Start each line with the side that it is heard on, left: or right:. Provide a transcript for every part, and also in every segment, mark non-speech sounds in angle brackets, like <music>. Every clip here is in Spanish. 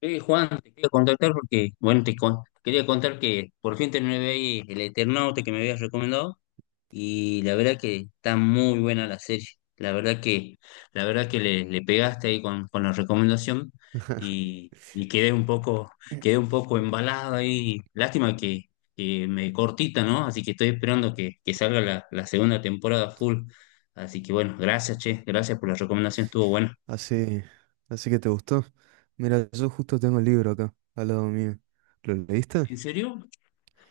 left: Juan, te quería contactar porque, bueno, quería contar que por fin terminé de ahí el Eternauta que me habías recomendado y la verdad que está muy buena la serie. La verdad que, la verdad que le pegaste ahí con la recomendación y quedé un poco
right: <laughs>
left: embalado ahí. Que me cortita, ¿no? Así que estoy esperando que salga la segunda temporada full. Así que bueno, gracias, che, gracias por la recomendación, estuvo buena.
right: Así, así que te gustó. Mira, yo justo tengo el libro acá, al lado mío. ¿Lo leíste?
left: ¿En serio?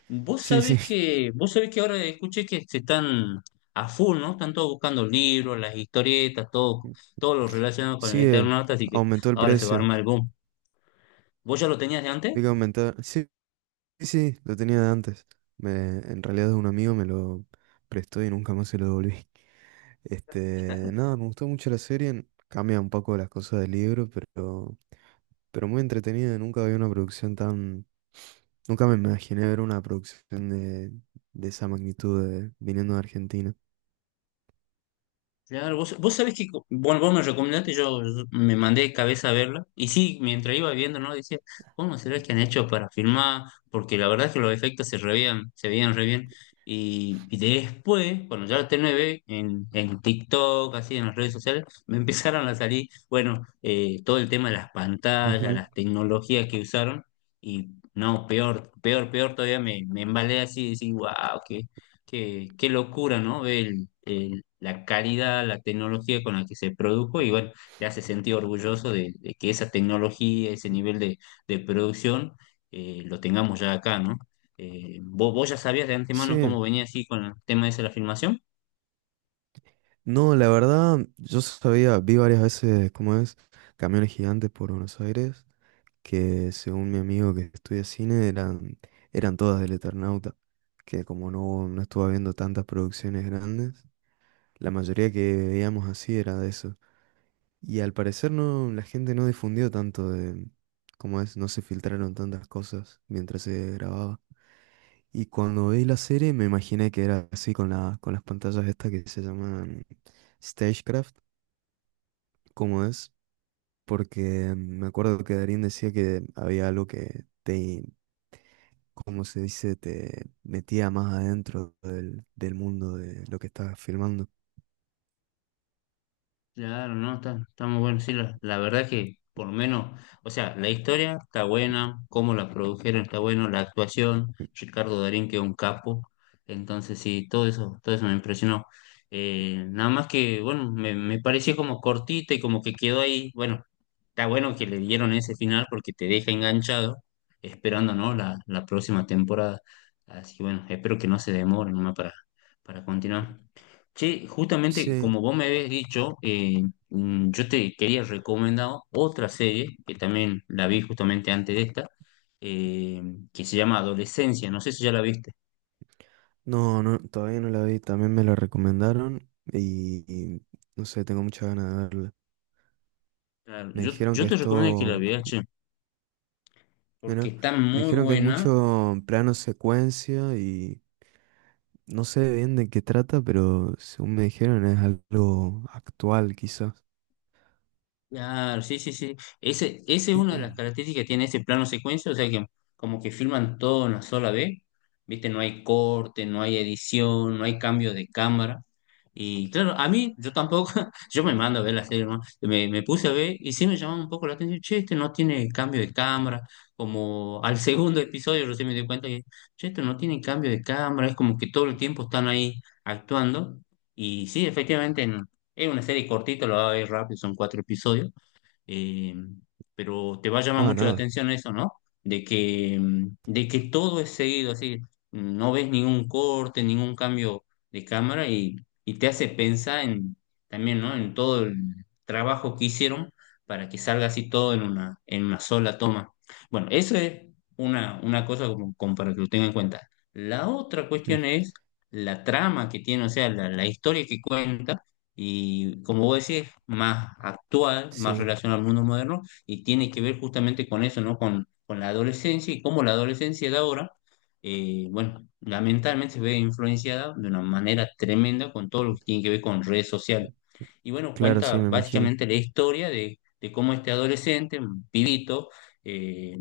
right: Sí,
left: Vos sabés que ahora escuché que se están a full, ¿no? Están todos buscando libros, las historietas, todo, todo lo
right: <laughs>
left: relacionado con el
right: sí,
left: Eternauta, así que
right: aumentó el
left: ahora se va a
right: precio.
left: armar el boom. ¿Vos ya lo tenías de antes?
right: Vi que aumentar. Sí, sí, lo tenía de antes. Me, en realidad es un amigo, me lo prestó y nunca más se lo devolví. Este, nada, me gustó mucho la serie. Cambia un poco las cosas del libro, pero muy entretenida. Nunca vi una producción tan Nunca me imaginé ver una producción de esa magnitud de- viniendo de Argentina.
left: Claro, vos sabés que, bueno, vos me recomendaste, yo me mandé de cabeza a verla, y sí, mientras iba viendo, ¿no? Decía, ¿cómo será que han hecho para filmar? Porque la verdad es que los efectos se veían re bien, y después, cuando ya la terminé de ver, en TikTok, así, en las redes sociales, <laughs> me empezaron a salir, bueno, todo el tema de las pantallas,
right: Ujú.
left: las tecnologías que usaron, y no, peor todavía me embalé así, y decir, wow, qué, qué locura, ¿no? Ve la calidad, la tecnología con la que se produjo y bueno, te hace sentir orgulloso de que esa tecnología, ese nivel de producción, lo tengamos ya acá, ¿no? ¿Vos, ya sabías de antemano cómo
right: Sí,
left: venía así con el tema ese de la filmación?
right: no, la verdad, yo sabía, vi varias veces cómo es camiones gigantes por Buenos Aires, que según mi amigo que estudia cine eran todas del Eternauta, que como no estuve viendo tantas producciones grandes, la mayoría que veíamos así era de eso. Y al parecer no, la gente no difundió tanto de cómo es, no se filtraron tantas cosas mientras se grababa. Y cuando vi la serie me imaginé que era así con con las pantallas estas que se llaman Stagecraft, como es, porque me acuerdo que Darín decía que había algo que como se dice, te metía más adentro del mundo de lo que estabas filmando.
left: Claro, no, está, está muy bueno. Sí, la verdad que por lo menos, o sea, la historia está buena, cómo la produjeron está bueno, la actuación, Ricardo Darín que es un capo. Entonces sí, todo eso me impresionó. Nada más que, bueno, me pareció como cortita y como que quedó ahí. Bueno, está bueno que le dieron ese final porque te deja enganchado, esperando, ¿no? La próxima temporada. Así que bueno, espero que no se demore nomás para continuar. Che, justamente
right: Sí.
left: como vos me habías dicho, yo te quería recomendar otra serie que también la vi justamente antes de esta, eh, que se llama Adolescencia. No sé si ya la viste.
right: No, no, todavía no la vi, también me la recomendaron y no sé, tengo muchas ganas de verla.
left: Claro,
right: Me dijeron
left: yo
right: que
left: te recomiendo que
right: esto,
left: la veas, che, porque
right: bueno,
left: está
right: me
left: muy
right: dijeron que es
left: buena.
right: mucho plano secuencia y no sé bien de qué trata, pero según me dijeron es algo actual quizás.
left: Claro, sí, sí, sí. Ese es una de las características que tiene ese plano secuencia, o sea que como que filman todo en una sola vez, ¿viste? No hay corte, no hay edición, no hay cambio de cámara. Y claro, a mí, yo tampoco, <laughs> yo me mando a ver la serie, ¿no? Me puse a ver y sí me llamaba un poco la atención, che, este no tiene cambio de cámara, como al <laughs> segundo episodio recién me di cuenta que, che, este no tiene cambio de cámara, es como que todo el tiempo están ahí actuando. Y sí, efectivamente, es una serie cortita, lo va a ver rápido, son cuatro episodios, eh, pero te va a llamar
right: Ah,
left: mucho la
right: nada.
left: atención eso, ¿no? De que, de que todo es seguido, así, no ves ningún corte, ningún cambio de cámara y te hace pensar en, también, ¿no? En todo el trabajo que hicieron para que salga así todo en una sola toma. Bueno, eso es una cosa como, como para que lo tengan en cuenta. La otra
right: Mm,
left: cuestión es la trama que tiene, o sea, la historia que cuenta y como vos decís, más actual, más
right: sí,
left: relacionado al mundo moderno, y tiene que ver justamente con eso, ¿no? Con la adolescencia y cómo la adolescencia de ahora, bueno, lamentablemente se ve influenciada de una manera tremenda con todo lo que tiene que ver con redes sociales. Y bueno,
right: claro, sí,
left: cuenta
right: me imagino.
left: básicamente la historia de cómo este adolescente, un pibito, eh,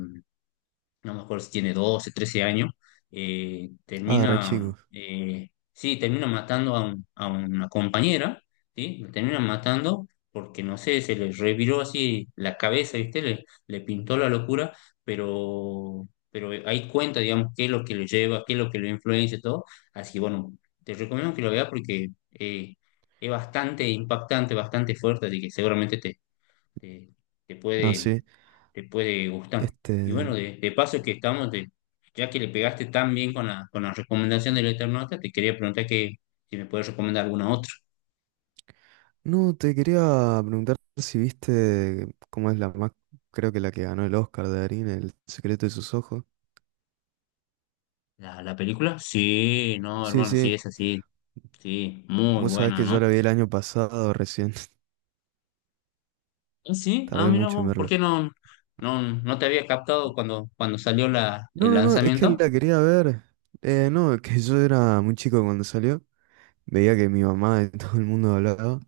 left: no me acuerdo si tiene 12 13 años,
right: Ah, re
left: termina,
right: chico.
left: sí, termina matando a, a una compañera, ¿sí? La termina matando porque, no sé, se le reviró así la cabeza, ¿viste? Le pintó la locura, pero ahí cuenta, digamos, qué es lo que lo lleva, qué es lo que lo influencia y todo. Así que, bueno, te recomiendo que lo veas porque es bastante impactante, bastante fuerte, así que seguramente te, te
right: Ah,
left: puede,
right: sí.
left: te puede gustar.
right: Este,
left: Y bueno, de paso que estamos, ya que le pegaste tan bien con la recomendación del Eternauta, te quería preguntar que si me puedes recomendar alguna otra.
right: no, te quería preguntar si viste cómo es la más, creo que la que ganó el Oscar de Darín, El secreto de sus ojos.
left: ¿La, la película? Sí, no,
right: Sí,
left: hermano, sí,
right: sí.
left: es así, sí, muy
right: Vos sabés
left: buena,
right: que
left: ¿no?
right: yo la vi el año pasado recién. <laughs>
left: Ah, sí, ah,
right: Tardé
left: mira
right: mucho en
left: vos, ¿por
right: verla.
left: qué no, no, no te había captado cuando, cuando salió la,
right: No,
left: el
right: no, no, es que
left: lanzamiento?
right: la quería ver. No, es que <laughs> yo era muy chico cuando salió. Veía que mi mamá y <laughs> todo el mundo hablaba.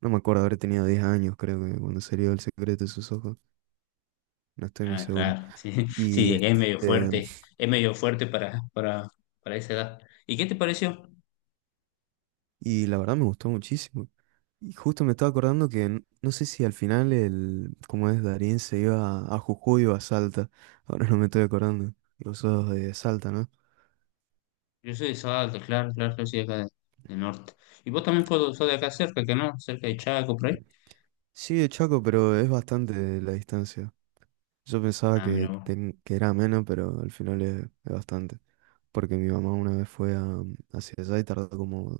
right: No me acuerdo haber tenido 10 años, creo que cuando salió El secreto de sus ojos. No estoy muy
left: Ah,
right: seguro.
left: claro, sí, <laughs>
right: Y
left: sí,
right: este, <laughs>
left: es medio fuerte para esa edad. ¿Y qué te pareció?
right: y la verdad me gustó muchísimo. Y justo me estaba acordando que n- no sé si al final cómo es, Darín se iba a Jujuy o a Salta. Ahora no me estoy acordando. Y vos sos de Salta, ¿no?
left: Yo soy de Salta, claro, claro, yo soy de acá del norte. Y vos también puedo sos de acá cerca, que ¿no? Cerca de Chaco, por ahí.
right: Sí, de Chaco, pero es bastante la distancia. Yo pensaba
left: Ah, mira
right: que,
left: vos.
right: ten- que era menos, pero al final es bastante. Porque mi mamá una vez fue hacia allá y tardó como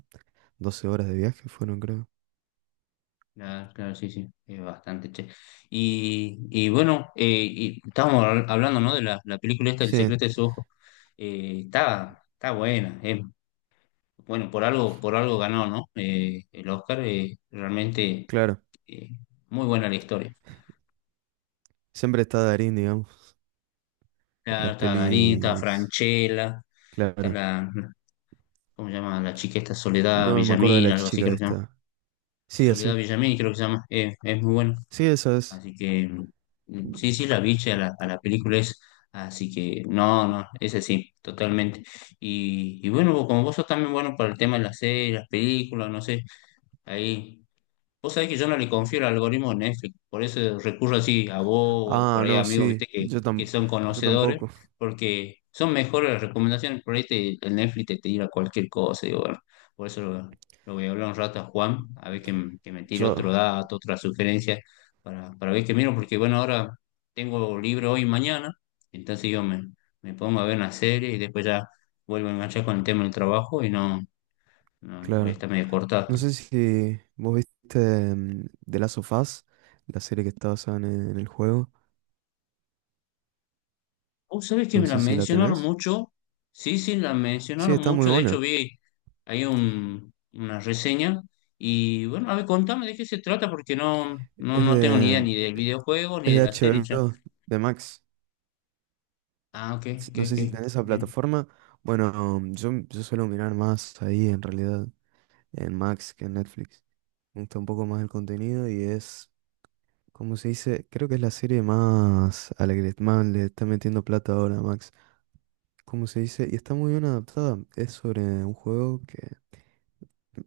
right: 12 horas de viaje, fueron, creo.
left: Claro, claro, sí, sí, es bastante, che. Y bueno, y estábamos hablando, ¿no? De la, la película esta, El
right: Sí,
left: secreto de su ojo. Está, está buena, eh. Bueno, por algo ganó, ¿no? El Oscar, realmente
right: claro.
left: eh, muy buena la historia.
right: Siempre está Darín, digamos, en
left: Claro,
right: las
left: está Darín, está
right: pelis.
left: Franchella, está
right: Claro.
left: la, ¿cómo se llama? La chica esta Soledad
right: No, no me acuerdo de
left: Villamil,
right: la
left: algo así
right: chica
left: creo que se llama.
right: esta. Sí,
left: Soledad
right: así.
left: Villamil, creo que se llama, es muy bueno.
right: Sí, esa es.
left: Así que sí, sí, la vi a la película es. Así que no, no, ese sí, totalmente. Y bueno, como vos sos también bueno para el tema de las series, las películas, no sé, ahí. Vos sabés que yo no le confío el algoritmo de Netflix, por eso recurro así a vos o por
right: Ah,
left: ahí a
right: no,
left: amigos,
right: sí.
left: viste,
right: Yo,
left: que
right: tam-
left: son
right: yo
left: conocedores,
right: tampoco.
left: porque son mejores las recomendaciones, por ahí el Netflix te tira cualquier cosa, digo, bueno, por eso lo voy a hablar un rato a Juan, a ver que, que me tire
right: Yo,
left: otro dato, otra sugerencia, para ver qué miro, porque bueno, ahora tengo libre hoy y mañana, entonces me pongo a ver una serie y después ya vuelvo a enganchar con el tema del trabajo y no, no voy a
right: claro.
left: estar medio cortado.
right: No sé si vos viste The Last of Us, la serie que está basada en el juego.
left: Oh, ¿sabes que
right: No
left: me la
right: sé si la
left: mencionaron
right: tenés.
left: mucho? Sí, sí, la
right: Sí,
left: mencionaron
right: está muy
left: mucho. De hecho,
right: buena.
left: vi ahí una reseña. Y bueno, a ver, contame de qué se trata, porque no, no,
right: Es
left: no tengo ni idea
right: de,
left: ni del videojuego ni
right: es
left: de
right: de
left: la serie ya.
right: HBO, de Max.
left: Ah, ok,
right: S-
left: ok,
right: No sé si
left: ok.
right: tenés esa
left: Bien.
right: plataforma. Bueno, mm, yo suelo mirar más ahí en realidad, en Max que en Netflix. Me gusta un poco más el contenido y es, ¿cómo se dice? Creo que es la serie más a la que le, más le está metiendo plata ahora a Max. ¿Cómo se dice? Y está muy bien adaptada. Es sobre un juego que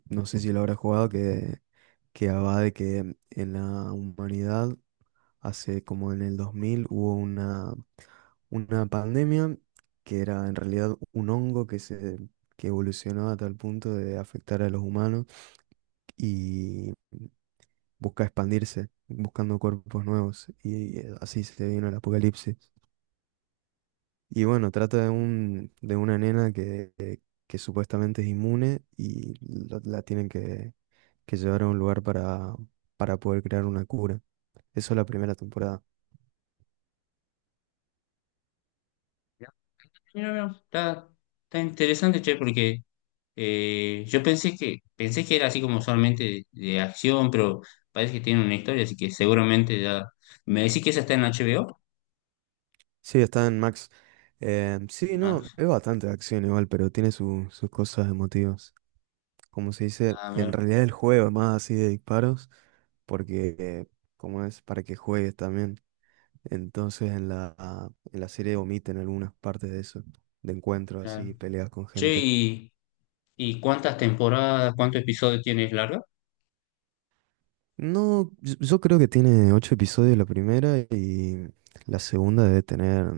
right: no sé si lo habrá jugado, que va de que en la humanidad, hace como en el 2000, hubo una pandemia que era en realidad un hongo que se, que evolucionó a tal punto de afectar a los humanos y busca expandirse, buscando cuerpos nuevos. Y así se vino el apocalipsis. Y bueno, trata de un, de una nena que supuestamente es inmune y la tienen que llevar a un lugar para poder crear una cura. Eso es la primera temporada.
left: Ya. Mira, mira, está, está interesante, che, porque yo pensé que era así como solamente de acción, pero parece que tiene una historia, así que seguramente ya. ¿Me decís que esa está en HBO?
right: Sí, está en Max. Sí, no,
left: Max.
right: es bastante de acción igual, pero tiene su- sus cosas emotivas. Como se dice,
left: Ah,
right: en
left: mira,
right: realidad el juego es más así de disparos, porque como es para que juegues también. Entonces en en la serie omiten algunas partes de eso, de encuentros así,
left: claro.
right: peleas con
left: Che,
right: gente.
left: y. ¿Y cuántas temporadas, cuántos episodios tienes larga?
right: No, yo creo que tiene 8 episodios la primera y la segunda debe tener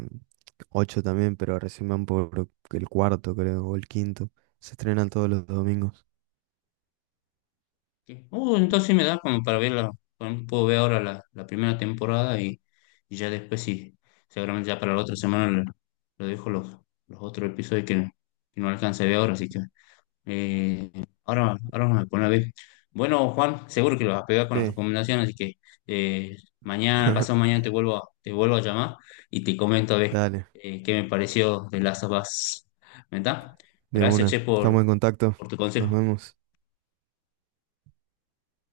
right: 8 también, pero recién van por el cuarto, creo, o el quinto. Se estrenan todos los domingos.
left: ¿Qué? Entonces sí me da como para verla. Bueno, puedo ver ahora la, la primera temporada y ya después sí. Seguramente ya para la otra semana le dejo los otros episodios que no alcancé a ver ahora, así que. Eh, ahora, ahora me pone a ver. Bueno, Juan, seguro que lo vas a pegar con las
right: Sí.
left: recomendaciones, así que eh, mañana, pasado
right: <laughs>
left: mañana te vuelvo a llamar y te comento a ver
right: Dale,
left: qué me pareció de las of Us. ¿Verdad?
right: de
left: Gracias,
right: una.
left: che,
right: Estamos en contacto.
left: por tu
right: Nos
left: consejo.
right: vemos.